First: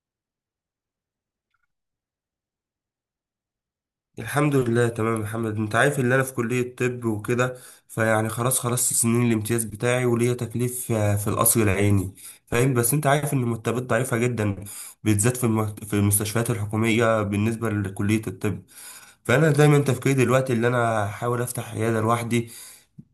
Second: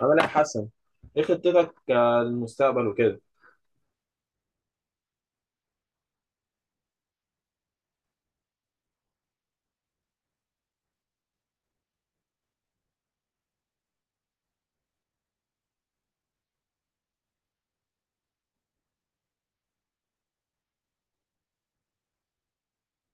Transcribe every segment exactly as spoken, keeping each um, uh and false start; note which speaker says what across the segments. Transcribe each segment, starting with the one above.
Speaker 1: عامل ايه يا حسن؟ ايه خطتك، آه، للمستقبل وكده؟
Speaker 2: الحمد لله، تمام يا محمد. انت عارف ان انا في كلية طب وكده، فيعني خلاص خلصت سنين الامتياز بتاعي وليا تكليف آه، في القصر العيني، فاهم. بس انت عارف ان المرتبات ضعيفة جدا، بالذات في الم- في المستشفيات الحكومية بالنسبة لكلية الطب. فانا دايما تفكيري دلوقتي ان انا احاول افتح عيادة لوحدي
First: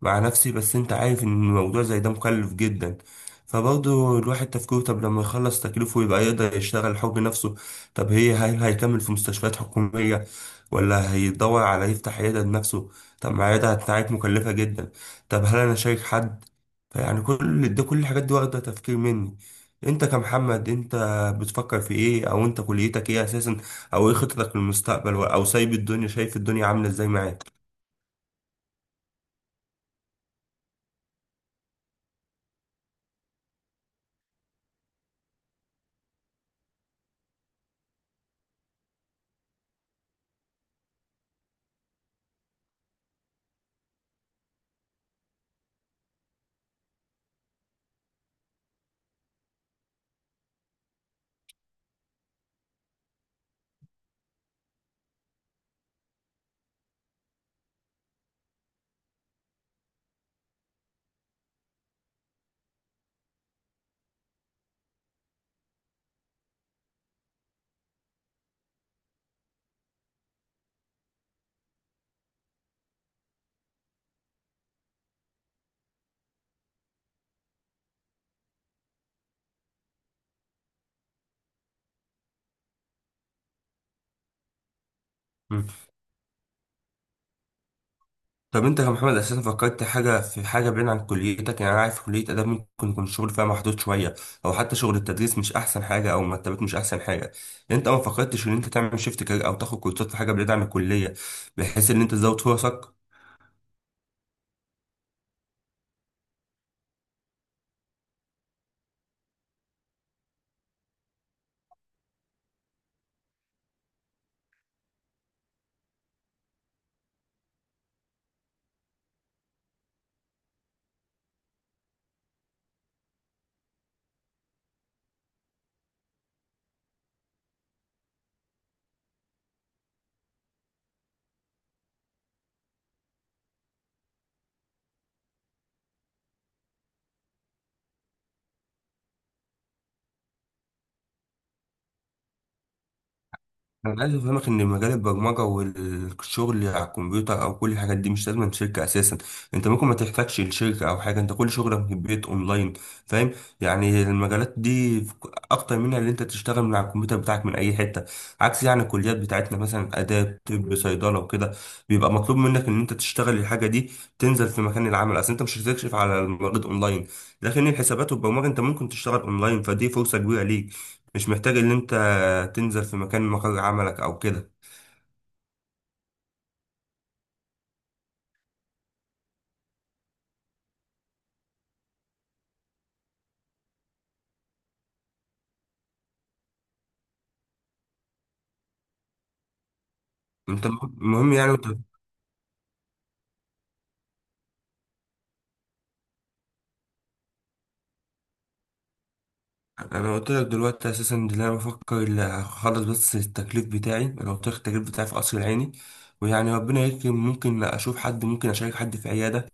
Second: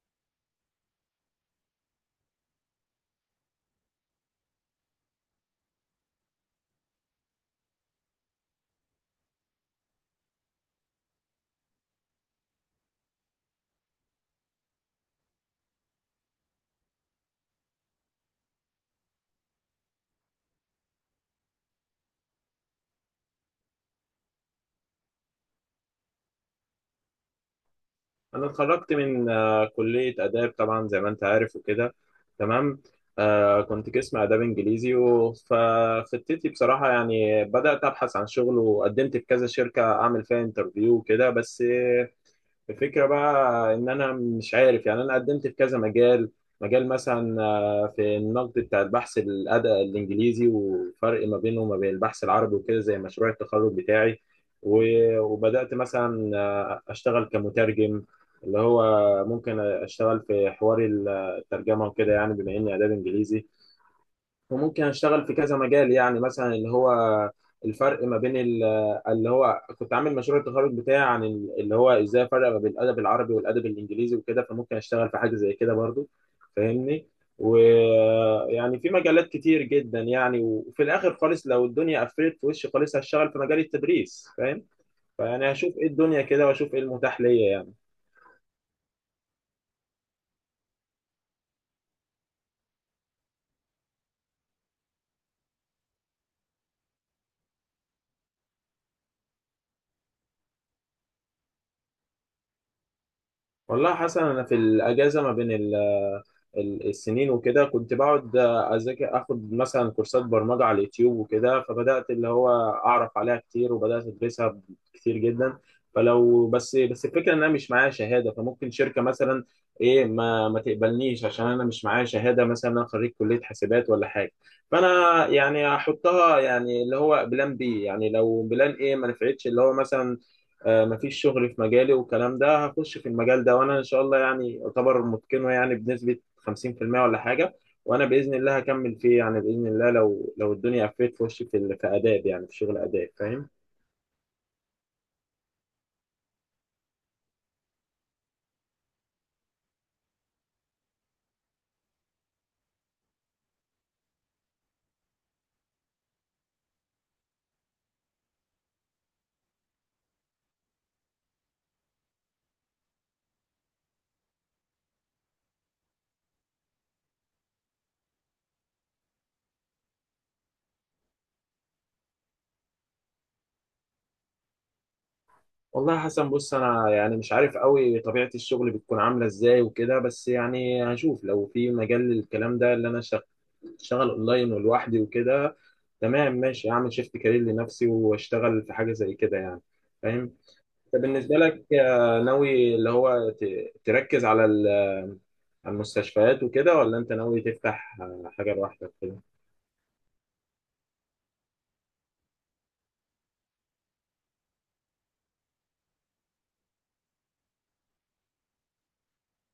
Speaker 2: مع نفسي، بس انت عارف ان الموضوع زي ده مكلف جدا. فبرضه الواحد تفكيره، طب لما يخلص تكليفه يبقى يقدر يشتغل حب نفسه. طب هي هل هيكمل في مستشفيات حكومية ولا هيدور على يفتح عيادة بنفسه؟ طب ما العيادة بتاعت مكلفة جدا. طب هل أنا شايك حد؟ فيعني كل ده، كل الحاجات دي واخدة تفكير مني. انت كمحمد، انت بتفكر في ايه؟ او انت كليتك ايه اساسا؟ او ايه خطتك للمستقبل؟ او سايب الدنيا، شايف الدنيا عاملة ازاي معاك؟
Speaker 1: انا اتخرجت من آه، كلية آداب طبعا زي ما انت عارف وكده. تمام. آه كنت قسم آداب انجليزي و- فخطتي بصراحة يعني بدأت ابحث عن شغل وقدمت في كذا شركة اعمل فيها انترفيو وكده. بس الفكرة بقى إن أنا مش عارف، يعني أنا قدمت في كذا مجال. مجال مثلا آه، في النقد بتاع البحث الأدبي الإنجليزي وفرق ما بينه وما بين البحث العربي وكده، زي مشروع التخرج بتاعي. و- وبدأت مثلا آه، أشتغل كمترجم، اللي هو ممكن أشتغل في حوار الترجمة وكده، يعني بما إني آداب إنجليزي. وممكن اشتغل في كذا مجال، يعني مثلا اللي هو الفرق ما بين ال- اللي هو كنت عامل مشروع التخرج بتاعي عن ال- اللي هو ازاي افرق ما بين الادب العربي والادب الانجليزي وكده، فممكن اشتغل في حاجه زي كده برضو. فاهمني؟ ويعني في مجالات كتير جدا يعني، وفي الاخر خالص لو الدنيا قفلت في وشي خالص هشتغل في مجال التدريس، فاهم؟ فيعني هشوف ايه الدنيا كده، واشوف ايه المتاح ليا يعني.
Speaker 2: طب انت كمحمد اساسا فكرت حاجه، في حاجه بعيد عن كليتك؟ يعني انا عارف كليه اداب ممكن يكون الشغل فيها محدود شويه، او حتى شغل التدريس مش احسن حاجه او مرتبات مش احسن حاجه. انت ما فكرتش ان انت تعمل شيفت كارير او تاخد كورسات في حاجه بعيد عن الكليه، بحيث ان انت تزود فرصك؟
Speaker 1: والله حسنا انا في الاجازه ما بين ال ال- السنين وكده كنت بقعد اذاكر، اخد مثلا كورسات برمجه على اليوتيوب وكده. فبدات اللي هو اعرف عليها كتير، وبدات ادرسها كتير جدا. فلو بس بس الفكره ان انا مش معايا شهاده، فممكن شركه مثلا ايه ما ما تقبلنيش عشان انا مش معايا شهاده، مثلا انا خريج كليه حاسبات ولا حاجه. فانا يعني احطها يعني اللي هو بلان بي، يعني لو بلان ايه ما نفعتش اللي هو مثلا، آه، مفيش شغل في مجالي والكلام ده، هخش في المجال ده، وانا ان شاء الله يعني اعتبر متقنه يعني بنسبه خمسين في المية ولا حاجة. وأنا بإذن الله هكمل فيه يعني بإذن الله، لو لو الدنيا قفلت في وشي في ال- في آداب، يعني في شغل آداب، فاهم؟
Speaker 2: انا عايز افهمك ان مجال البرمجه والشغل على الكمبيوتر او كل الحاجات دي مش لازم شركه اساسا. انت ممكن ما تحتاجش الشركه او حاجه، انت كل شغلك في البيت اونلاين، فاهم؟ يعني المجالات دي اكتر منها اللي انت تشتغل من على الكمبيوتر بتاعك من اي حته، عكس يعني الكليات بتاعتنا مثلا اداب، طب، صيدله وكده، بيبقى مطلوب منك ان انت تشتغل الحاجه دي، تنزل في مكان العمل. اصل انت مش هتكشف على المريض اونلاين، لكن الحسابات والبرمجه انت ممكن تشتغل اونلاين، فدي فرصه كبيره ليك. مش محتاج ان انت هتنزل في مكان مقر عملك او كده.
Speaker 1: والله يا حسن، بص أنا يعني مش عارف قوي طبيعة الشغل بتكون عاملة إزاي وكده، بس يعني هشوف لو في مجال للكلام ده اللي أنا شغ- شغال أونلاين ولوحدي وكده. تمام ماشي، أعمل شيفت كارير لنفسي وأشتغل في حاجة زي كده يعني. فاهم؟
Speaker 2: انت
Speaker 1: انت
Speaker 2: المهم
Speaker 1: بالنسبه
Speaker 2: يعني
Speaker 1: لك،
Speaker 2: انت،
Speaker 1: آه، ناوي اللي هو ت- تركز على ال- على المستشفيات وكده، ولا انت ناوي تفتح آه، حاجه لوحدك كده؟
Speaker 2: انا قلت لك دلوقتي اساسا ان انا بفكر ال- اخلص بس التكليف بتاعي. انا قلت لك التكليف بتاعي في قصر العيني، ويعني ربنا يكرم، ممكن اشوف حد، ممكن اشارك حد في عياده،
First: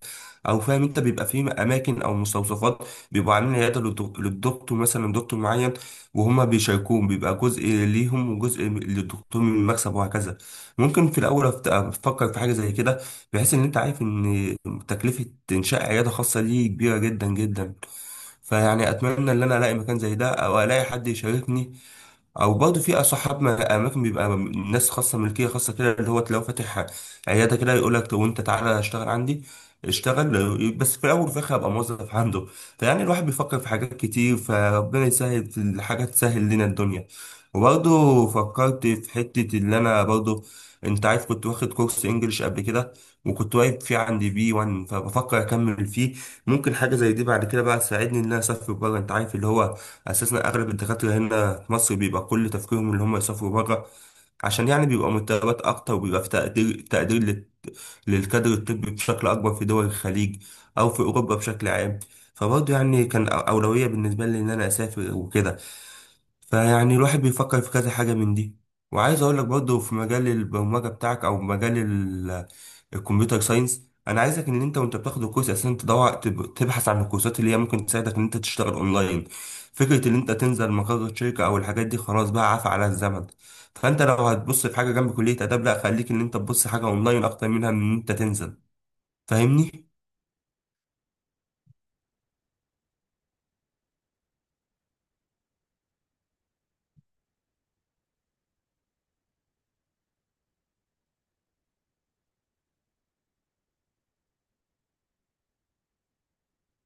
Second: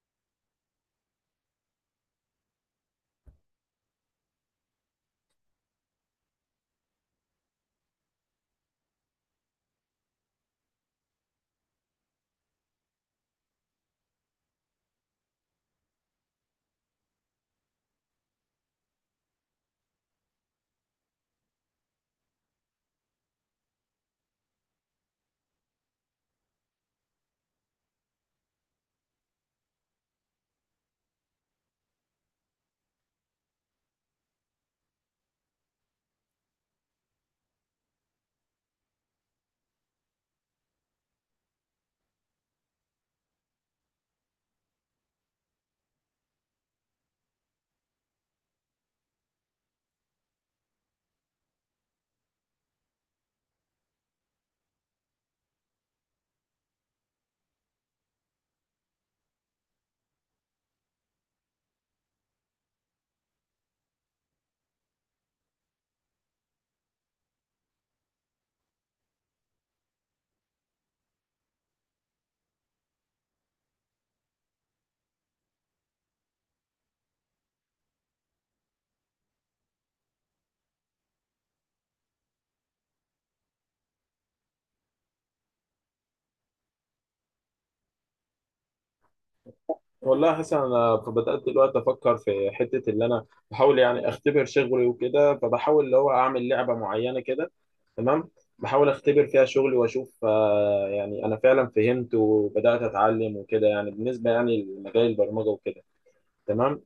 Speaker 2: او فاهم. انت بيبقى في اماكن او مستوصفات بيبقوا عاملين عياده للدك- للدكتور مثلا، دكتور معين، وهما بيشاركوهم، بيبقى جزء ليهم وجزء للدكتور من المكسب وهكذا. ممكن في الاول أفت- افكر في حاجه زي كده، بحيث ان انت عارف ان تكلفه انشاء عياده خاصه دي كبيره جدا جدا. فيعني اتمنى ان انا الاقي مكان زي ده او الاقي حد يشاركني، او برضه في صحابنا اماكن بيبقى ناس خاصه، ملكيه خاصه كده، اللي هو تلاقيه فاتح عياده كده، يقول لك وانت تعالى اشتغل عندي. اشتغل بس في الاول، وفي الاخر ابقى موظف عنده. فيعني الواحد بيفكر في حاجات كتير، فربنا يسهل في الحاجات، تسهل لنا الدنيا. وبرضه فكرت في حته اللي انا برضه، انت عارف كنت واخد كورس انجليش قبل كده، وكنت واقف فيه عندي بي وان، فبفكر اكمل فيه. ممكن حاجه زي دي بعد كده بقى تساعدني ان انا اسافر بره. انت عارف اللي هو اساسا اغلب الدكاتره هنا في مصر بيبقى كل تفكيرهم اللي هم يسافروا بره، عشان يعني بيبقى مرتبات اكتر وبيبقى في تقدير تقدير للكادر الطبي بشكل أكبر في دول الخليج أو في أوروبا بشكل عام. فبرضه يعني كان أولوية بالنسبة لي إن أنا أسافر وكده. فيعني الواحد بيفكر في كذا حاجة من دي. وعايز أقول لك برضه، في مجال البرمجة بتاعك أو مجال ال- الكمبيوتر ساينس، أنا عايزك إن أنت، وأنت بتاخد الكورس أساسا، تدور تب- تبحث عن الكورسات اللي هي ممكن تساعدك إن أنت تشتغل أونلاين. فكرة إن أنت تنزل مقر الشركة أو الحاجات دي خلاص بقى عفى على الزمن. فانت لو هتبص في حاجه جنب كليه اداب، لا، خليك ان انت تبص حاجه اونلاين اكتر منها من ان انت تنزل، فاهمني؟
Speaker 1: والله حسن، انا بدات دلوقتي افكر في حته اللي انا بحاول يعني اختبر شغلي وكده، فبحاول اللي هو اعمل لعبه معينه كده. تمام. بحاول اختبر فيها شغلي واشوف، آه، يعني انا فعلا فهمت وبدات اتعلم وكده، يعني بالنسبه يعني لمجال البرمجه وكده. تمام.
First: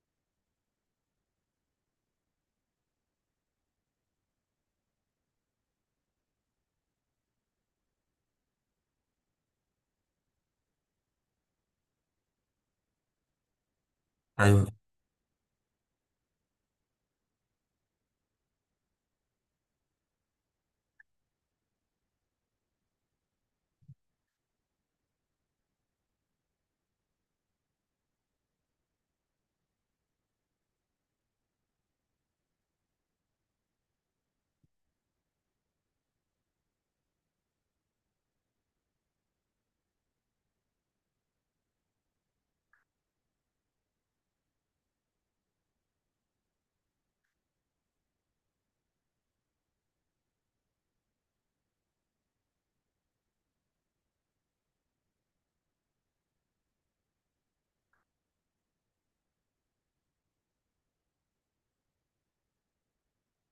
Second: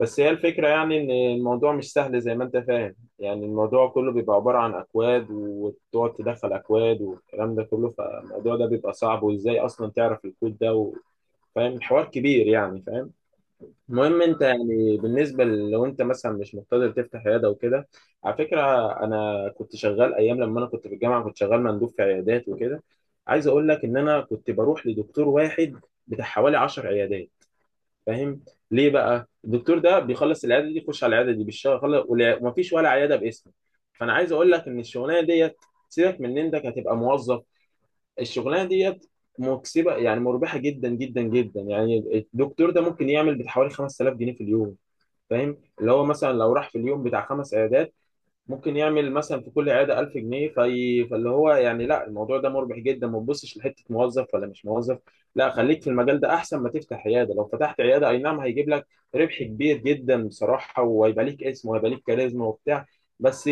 Speaker 1: بس هي الفكرة يعني إن الموضوع مش سهل زي ما أنت فاهم، يعني الموضوع كله بيبقى عبارة عن أكواد، وتقعد تدخل أكواد والكلام ده كله، فالموضوع ده بيبقى صعب. وإزاي أصلا تعرف الكود ده و- فاهم؟ الحوار كبير يعني، فاهم؟ المهم أنت
Speaker 2: ايوه.
Speaker 1: يعني بالنسبة ل- لو أنت مثلا مش مقتدر تفتح عيادة وكده. على فكرة، أنا كنت شغال أيام لما أنا كنت في الجامعة، كنت شغال مندوب في عيادات وكده. عايز أقول لك إن أنا كنت بروح لدكتور واحد بتاع حوالي عشر عيادات. فاهم؟ ليه بقى الدكتور ده بيخلص العياده دي يخش على العياده دي بالشغل، ومفيش ولا عياده باسمه. فانا عايز اقول لك ان الشغلانه ديت، سيبك من ان انك هتبقى موظف، الشغلانه ديت مكسبه يعني، مربحه جدا جدا جدا يعني. الدكتور ده ممكن يعمل بحوالي خمس تلاف جنيه في اليوم. فاهم؟ اللي هو مثلا لو راح في اليوم بتاع خمس عيادات، ممكن يعمل مثلا في كل عياده ألف جنيه في... فاللي هو يعني لا، الموضوع ده مربح جدا، ما تبصش لحته موظف ولا مش موظف، لا خليك في المجال ده احسن، ما تفتح عياده. لو فتحت عياده اي نعم هيجيب لك ربح كبير جدا بصراحه، وهيبقى ليك اسم وهيبقى ليك كاريزما وبتاع، بس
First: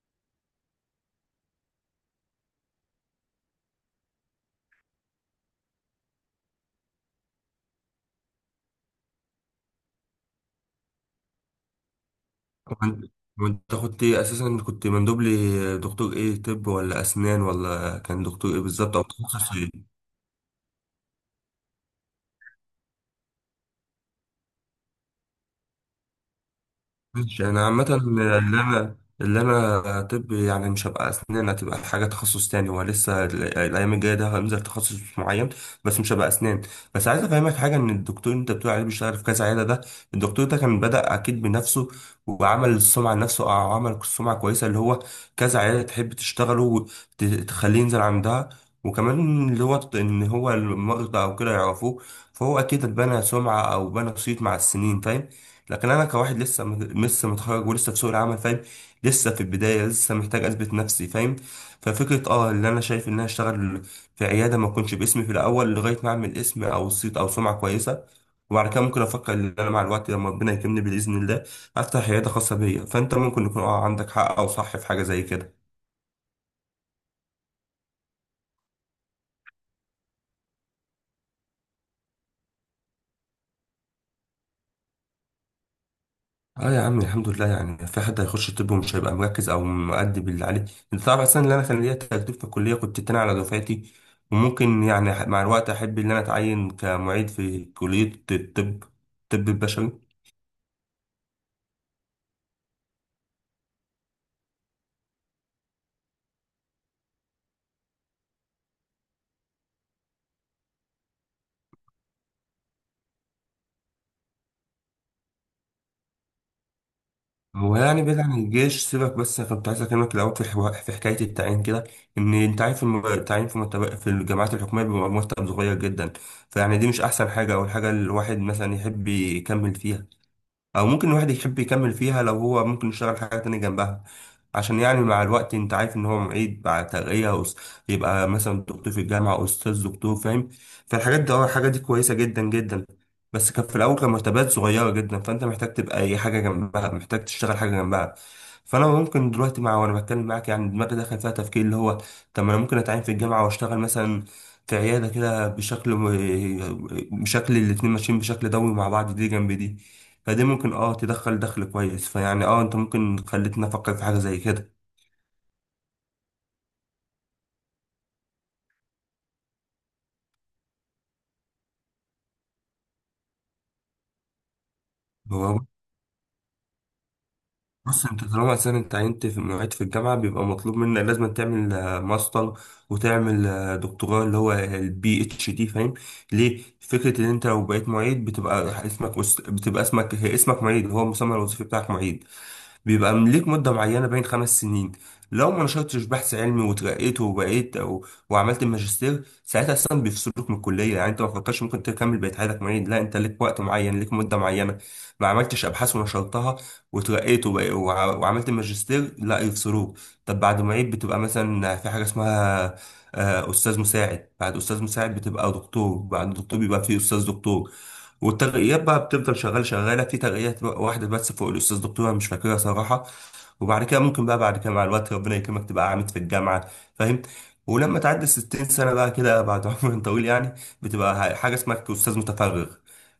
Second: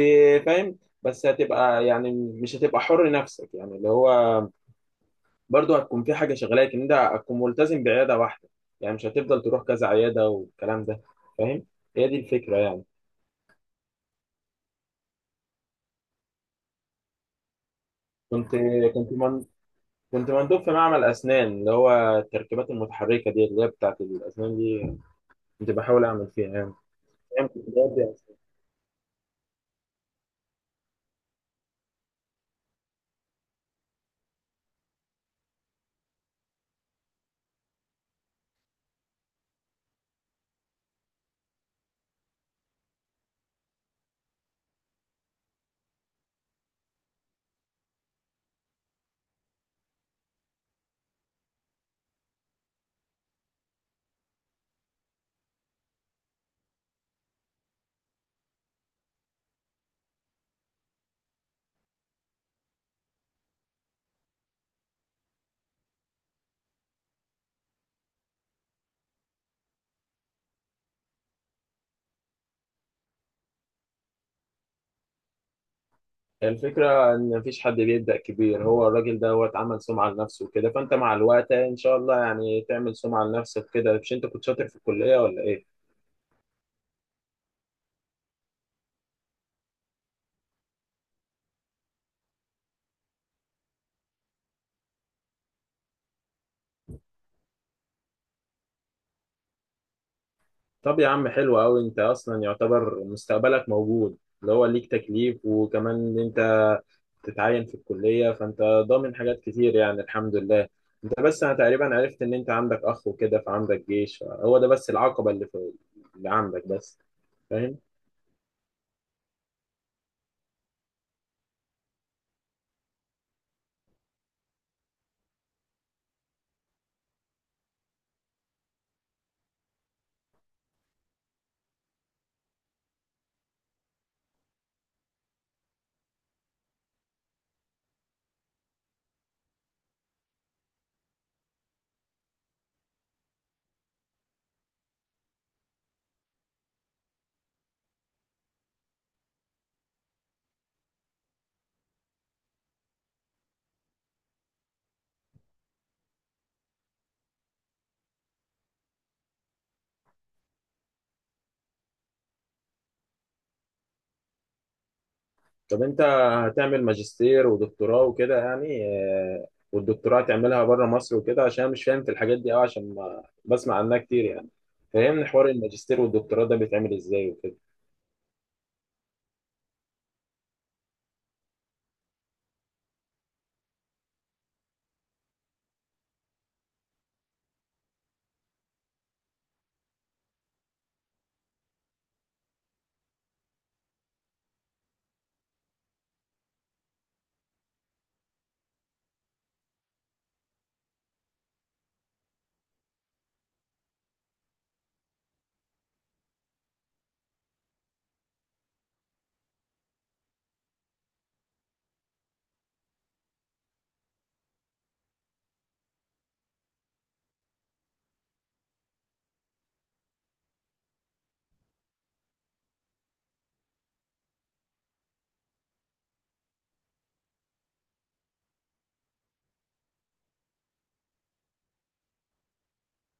Speaker 1: فاهم؟ بس هتبقى يعني مش هتبقى حر نفسك، يعني اللي هو برضه هتكون في حاجه شغلاك، ان انت هتكون ملتزم بعياده واحده، يعني مش هتفضل تروح كذا عياده والكلام ده. فاهم؟ هي دي الفكره يعني.
Speaker 2: وانت وأنت كنت إيه اساسا؟ كنت مندوب لي دكتور ايه؟ طب ولا اسنان ولا كان
Speaker 1: كنت
Speaker 2: دكتور ايه بالظبط، او
Speaker 1: كنت
Speaker 2: تخصص ايه؟
Speaker 1: كنت مندوب في معمل أسنان، اللي هو التركيبات المتحركة دي اللي هي بتاعة الأسنان دي، كنت بحاول أعمل فيها يعني. يعني
Speaker 2: ماشي. انا
Speaker 1: كنت
Speaker 2: عامة
Speaker 1: بودي أسنان.
Speaker 2: اللي انا اللي انا طب، يعني مش هبقى اسنان، هتبقى حاجة تخصص تاني. هو لسه ال- الايام الجاية ده هنزل تخصص معين، بس مش هبقى اسنان. بس عايز افهمك حاجة، ان الدكتور اللي انت بتقول عليه بيشتغل في كذا عيادة ده، الدكتور ده كان بدأ اكيد بنفسه، وعمل السمعة لنفسه او عمل سمعة كويسة، اللي هو كذا عيادة تحب تشتغله وتخليه ينزل عندها، وكمان اللي هو ان هو المرضى او كده يعرفوه، فهو اكيد اتبنى سمعة او بنى صيت مع السنين، فاهم؟ لكن انا كواحد لسه م- لسه متخرج ولسه في سوق العمل، فاهم؟ لسه في البدايه، لسه محتاج اثبت نفسي، فاهم؟ ففكره اه اللي انا شايف ان انا اشتغل في عياده ما اكونش باسمي في الاول، لغايه ما اعمل اسم او صيت او سمعه كويسه، وبعد كده ممكن افكر ان انا مع الوقت لما ربنا يكرمني باذن الله افتح عياده خاصه بيا. فانت ممكن يكون اه عندك حق او صح في حاجه زي كده.
Speaker 1: الفكرة إن مفيش حد بيبدأ كبير، هو الراجل دوت عمل سمعة لنفسه وكده، فأنت مع الوقت إن شاء الله يعني تعمل سمعة لنفسك كده. مش أنت كنت شاطر في الكلية ولا إيه؟
Speaker 2: اه يا عم، الحمد لله. يعني في حد هيخش طب ومش هيبقى مركز او مؤدي باللي عليه؟ انت تعرف اصلا ان انا كان ليا تجربه في الكليه، كنت التاني على دفعتي. وممكن يعني ح- مع الوقت احب ان انا اتعين كمعيد في كليه الطب، الطب البشري.
Speaker 1: طب يا عم حلو أوي، أنت أصلا يعتبر مستقبلك موجود، اللي هو ليك تكليف، وكمان إن أنت تتعين في الكلية، فأنت ضامن حاجات كتير يعني الحمد لله. ده بس انا تقريبا عرفت ان انت عندك اخ وكده، فعندك جيش. هو ده بس العقبه اللي في اللي عندك بس.
Speaker 2: هو
Speaker 1: فاهم؟
Speaker 2: يعني بعيد عن الجيش سيبك، بس أنا كنت عايز اكلمك الاول في حوا- في حكايه التعيين كده. ان انت عارف الم- التعيين في متب- في الجامعات الحكوميه بيبقى مرتب صغير جدا. فيعني دي مش احسن حاجه او الحاجه الواحد مثلا يحب يكمل فيها، او ممكن الواحد يحب يكمل فيها لو هو ممكن يشتغل حاجه تانية جنبها، عشان يعني مع الوقت انت عارف ان هو معيد بعد ترقيه أس- يبقى مثلا دكتور في الجامعه او استاذ دكتور، فاهم؟ فالحاجات دي اه الحاجات دي كويسه جدا جدا. بس كان في الاول كان مرتبات صغيره جدا، فانت محتاج تبقى اي حاجه جنبها، محتاج تشتغل حاجه جنبها. فانا ممكن دلوقتي، مع وانا بتكلم معاك يعني دماغي دخل فيها تفكير، اللي هو طب ما انا ممكن اتعين في الجامعه واشتغل مثلا في عياده كده بشكل م- بشكل الاتنين ماشيين بشكل دوري مع بعض، دي جنب دي. فدي ممكن اه تدخل دخل كويس، فيعني اه انت ممكن خلتني افكر في حاجه زي كده.
Speaker 1: طب انت هتعمل ماجستير ودكتوراه وكده يعني، آه، والدكتوراه تعملها بره مصر وكده؟ عشان أنا مش فاهم في الحاجات دي قوي، عشان ما بسمع عنها كتير يعني. فهمني
Speaker 2: هو
Speaker 1: حوار الماجستير والدكتوراه ده بيتعمل ازاي وكده.
Speaker 2: بص، انت طالما اساسا انت عينت في معيد في الجامعه، بيبقى مطلوب منك لازم تعمل آه، ماستر، وتعمل آه، دكتوراه اللي هو البي اتش دي، فاهم؟ ليه؟ فكره ان انت لو بقيت معيد، بتبقى اسمك وس- بتبقى اسمك هي اسمك معيد، هو المسمى الوظيفي بتاعك معيد. بيبقى ليك مدة معينة بين خمس سنين، لو ما نشرتش بحث علمي وترقيت وبقيت أو وعملت الماجستير ساعتها أصلا بيفصلوك من الكلية. يعني أنت ما فكرتش ممكن تكمل بقية حياتك معيد؟ لا، أنت ليك وقت معين، ليك مدة معينة. ما عملتش أبحاث ونشرتها وترقيت وبق- وع- وعملت الماجستير، لا، يفصلوك. طب بعد معيد بتبقى مثلا في حاجة اسمها آه، أستاذ مساعد، بعد أستاذ مساعد بتبقى دكتور، بعد دكتور بيبقى فيه أستاذ دكتور. والترقيات بقى بتفضل شغال شغاله في ترقيات بقى، واحده بس فوق الاستاذ دكتوره مش فاكرها صراحه. وبعد كده ممكن بقى بعد كده مع الوقت ربنا يكرمك تبقى عامد في الجامعه، فاهم؟ ولما تعدي ستين سنه بقى كده، بعد عمر طويل يعني، بتبقى حاجه اسمها استاذ متفرغ،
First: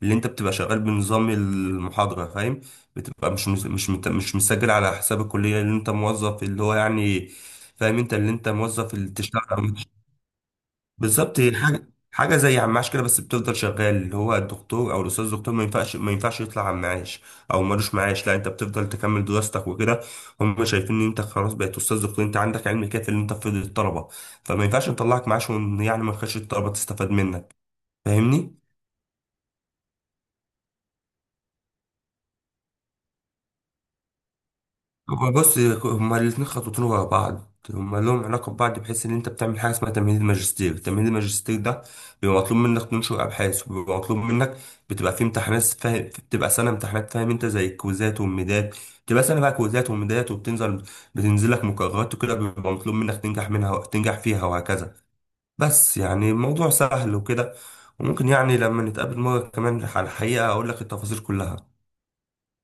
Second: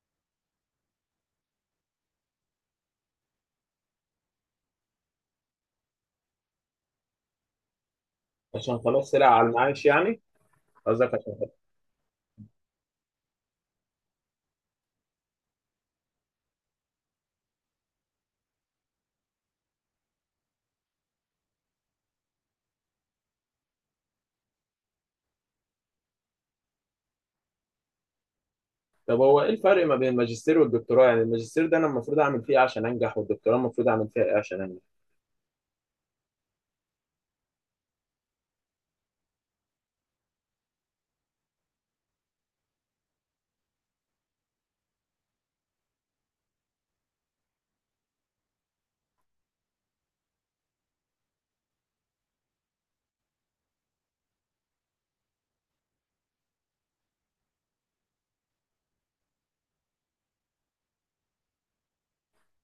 Speaker 2: اللي انت بتبقى شغال بنظام المحاضره، فاهم؟ بتبقى مش مش مش مت- مش مسجل على حساب الكليه، اللي انت موظف اللي هو يعني، فاهم؟ انت اللي انت
Speaker 1: عشان
Speaker 2: موظف
Speaker 1: خلاص
Speaker 2: اللي
Speaker 1: طلع على
Speaker 2: تشتغل.
Speaker 1: المعاش يعني، قصدك عشان
Speaker 2: بالظبط، هي
Speaker 1: خلاص.
Speaker 2: حاجه حاجه زي عماش كده، بس بتفضل شغال، اللي هو الدكتور او الاستاذ الدكتور ما ينفعش ما ينفعش يطلع عماش، او ملوش معاش، لا، انت بتفضل تكمل دراستك وكده. هم شايفين ان انت خلاص بقيت استاذ دكتور، انت عندك علم كافي ان انت تفيد الطلبه، فما ينفعش نطلعك معاش وإن يعني ما نخش الطلبه تستفاد منك، فاهمني؟
Speaker 1: طب هو ايه الفرق ما بين الماجستير والدكتوراه؟ يعني الماجستير ده انا المفروض اعمل فيه إيه عشان انجح، والدكتوراه المفروض اعمل فيها ايه عشان انجح؟
Speaker 2: هما بص، هما الاتنين خطوتين ورا بعض، هما لهم علاقة ببعض، بحيث إن أنت بتعمل حاجة اسمها تمهيد الماجستير. تمهيد الماجستير ده بيبقى مطلوب منك تنشر أبحاث، وبيبقى مطلوب منك بتبقى في امتحانات، فاهم؟ بتبقى سنة امتحانات، فاهم؟ أنت زي الكويزات والميدات، بتبقى سنة بقى كويزات وميدات، وبتنزل بتنزل لك مقررات وكده، بيبقى مطلوب منك تنجح منها، تنجح فيها وهكذا. بس يعني الموضوع سهل وكده. وممكن يعني لما نتقابل مرة كمان على الحقيقة أقول لك التفاصيل كلها.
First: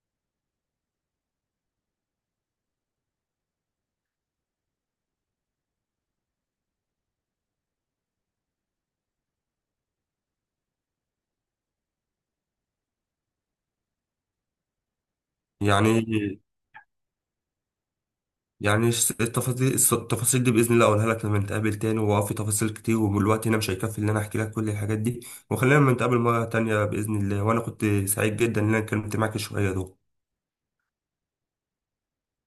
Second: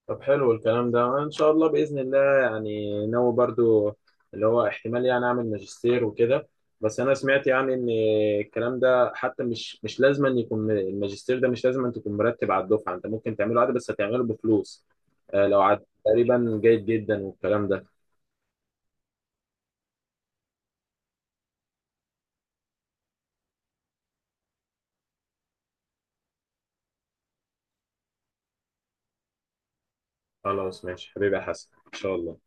Speaker 1: طب حلو الكلام ده ان شاء الله باذن الله، يعني ناوي برضو اللي هو احتمال يعني اعمل ماجستير وكده. بس انا سمعت يعني ان الكلام ده حتى مش مش لازم أن يكون م- الماجستير ده مش لازم أن تكون مرتب على الدفعه، انت ممكن تعمله عادي بس هتعمله بفلوس، آه، لو عاد
Speaker 2: يعني
Speaker 1: تقريبا جيد جدا والكلام ده.
Speaker 2: يعني الس- التفاصيل الس- التفاصيل دي باذن الله اقولها لك لما نتقابل تاني. واه، في تفاصيل كتير والوقت هنا مش هيكفي ان انا احكي لك كل الحاجات دي، وخلينا لما نتقابل مره تانية باذن الله. وانا كنت سعيد جدا ان انا اتكلمت معاك شويه دول.
Speaker 1: خلاص ماشي حبيبي يا حسن ان شاء الله.